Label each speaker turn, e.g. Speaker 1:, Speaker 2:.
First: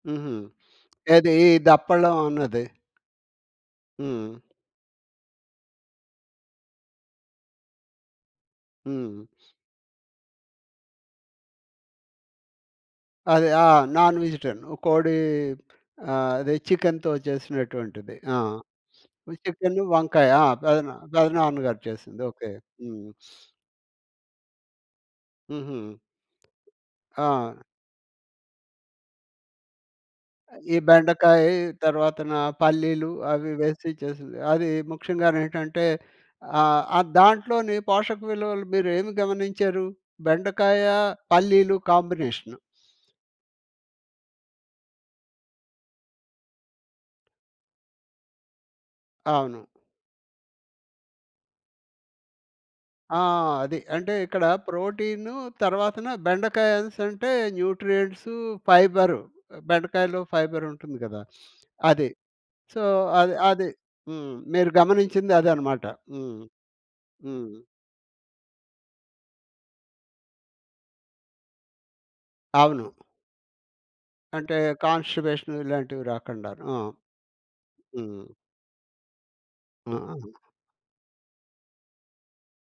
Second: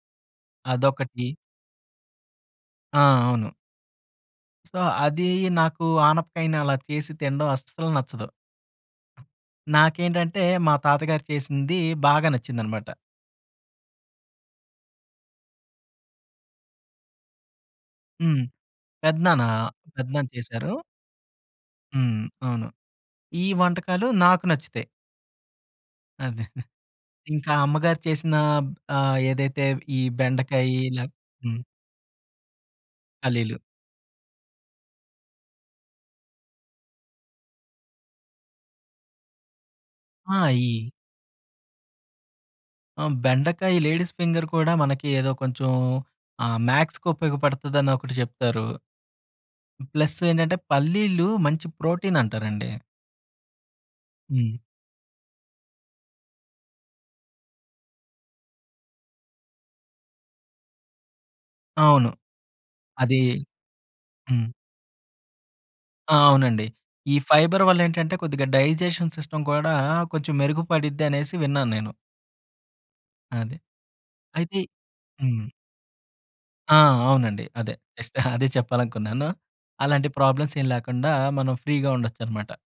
Speaker 1: హుహు.
Speaker 2: అదొకటి.
Speaker 1: ఏది దప్పలం అన్నది.
Speaker 2: ఆ! అవును.
Speaker 1: హ్మ్.
Speaker 2: సో, అది నాకు ఆనపకాయని అలా చేసి తిడం అస్సలు నచ్చదు.
Speaker 1: హ్మ్.
Speaker 2: నాకేంటంటే, మా తాతగారు చేసింది బాగా నచ్చిందన్నమాట.
Speaker 1: అదే. ఆ! Non vegetarian. కోడి ఆహ్, అదే చికెనుతో చేసినటువంటిది. ఆ‌!
Speaker 2: హ్మ్. పెదనాన్న,
Speaker 1: చికెను,
Speaker 2: పెద్దనాన్న
Speaker 1: వంకాయ ఆ!
Speaker 2: చేశారు.
Speaker 1: పెదనా పెదనాన్నగారు
Speaker 2: హ్మ్.
Speaker 1: చేసింది, ఓకే.
Speaker 2: అవును.
Speaker 1: హ్మ్.
Speaker 2: ఈ వంటకాలు నాకు నచ్చుతాయి.
Speaker 1: హుహు.
Speaker 2: అదే. ఇంకా
Speaker 1: ఆ!
Speaker 2: అమ్మగారు చేసిన ఆహ్, ఏదైతే ఈ
Speaker 1: ఈ
Speaker 2: బెండకాయి లె
Speaker 1: బెండకాయి
Speaker 2: హ్మ్.
Speaker 1: తరువాతన, పల్లీలు అవి
Speaker 2: పల్లీలు.
Speaker 1: వేసి చేసింది. అది ముఖ్యంగనేంటంటే, ఆహ్, ఆహ్, దాంట్లోని పోషక విలువలు మీరు ఏమి గమనించారు?
Speaker 2: ఆ!
Speaker 1: బెండకాయ,
Speaker 2: ఇ
Speaker 1: పల్లీలు కాంబినేషను.
Speaker 2: ఆ! బెండకాయి లేడీస్ ఫింగర్ కూడా మనకి ఏదో కొంచెం ఆహ్, మ్యాక్స్‌కు ఉపయోగపడుతుందని ఒకటి జేప్తారు.
Speaker 1: అవును.
Speaker 2: ప్లస్సేంటంటే, పల్లీలు మంచి ప్రోటీనంటారండి.
Speaker 1: ఆ! అది. అంటే ఇక్కడ
Speaker 2: హ్మ్.
Speaker 1: ప్రోటీను తరువాతన బెండకాయ అనేసంటే, న్యూట్రియంట్సు, ఫైబరు. బెండకాయలో ఫైబరుంటుంది గదా! అది.
Speaker 2: అవును.
Speaker 1: సో,
Speaker 2: అది,
Speaker 1: అది, అది. హ్మ్,
Speaker 2: హ్మ్.
Speaker 1: మీరు గమనించింది అదన్నమాట.
Speaker 2: ఆ!
Speaker 1: హ్మ్.
Speaker 2: అవునండి. ఈ
Speaker 1: హ్మ్.
Speaker 2: ఫైబర్ వల్ల ఏంటంటే, కొద్దిగా డైజెషన్ సిస్టమ్ కూడా, కొంచెం మెరుగుపడిద్ది అనేసి విన్నాను నేను.
Speaker 1: అవును.
Speaker 2: అదే.
Speaker 1: అంటే,
Speaker 2: అయితే హ్మ్.
Speaker 1: కాన్‌స్టిపేషన్ ఇలాంటివి రాకుండను, ఆ!
Speaker 2: ఆ! అవునండి అదే. జస్ట్
Speaker 1: హ్మ్.
Speaker 2: అదే చెప్పాలనుకున్నాను. అలాంటి
Speaker 1: ఆ!
Speaker 2: ప్రాబ్లమ్స్ ఏం లేకుండా, మనం ఫ్రీగా ఉండొచ్చనమాట.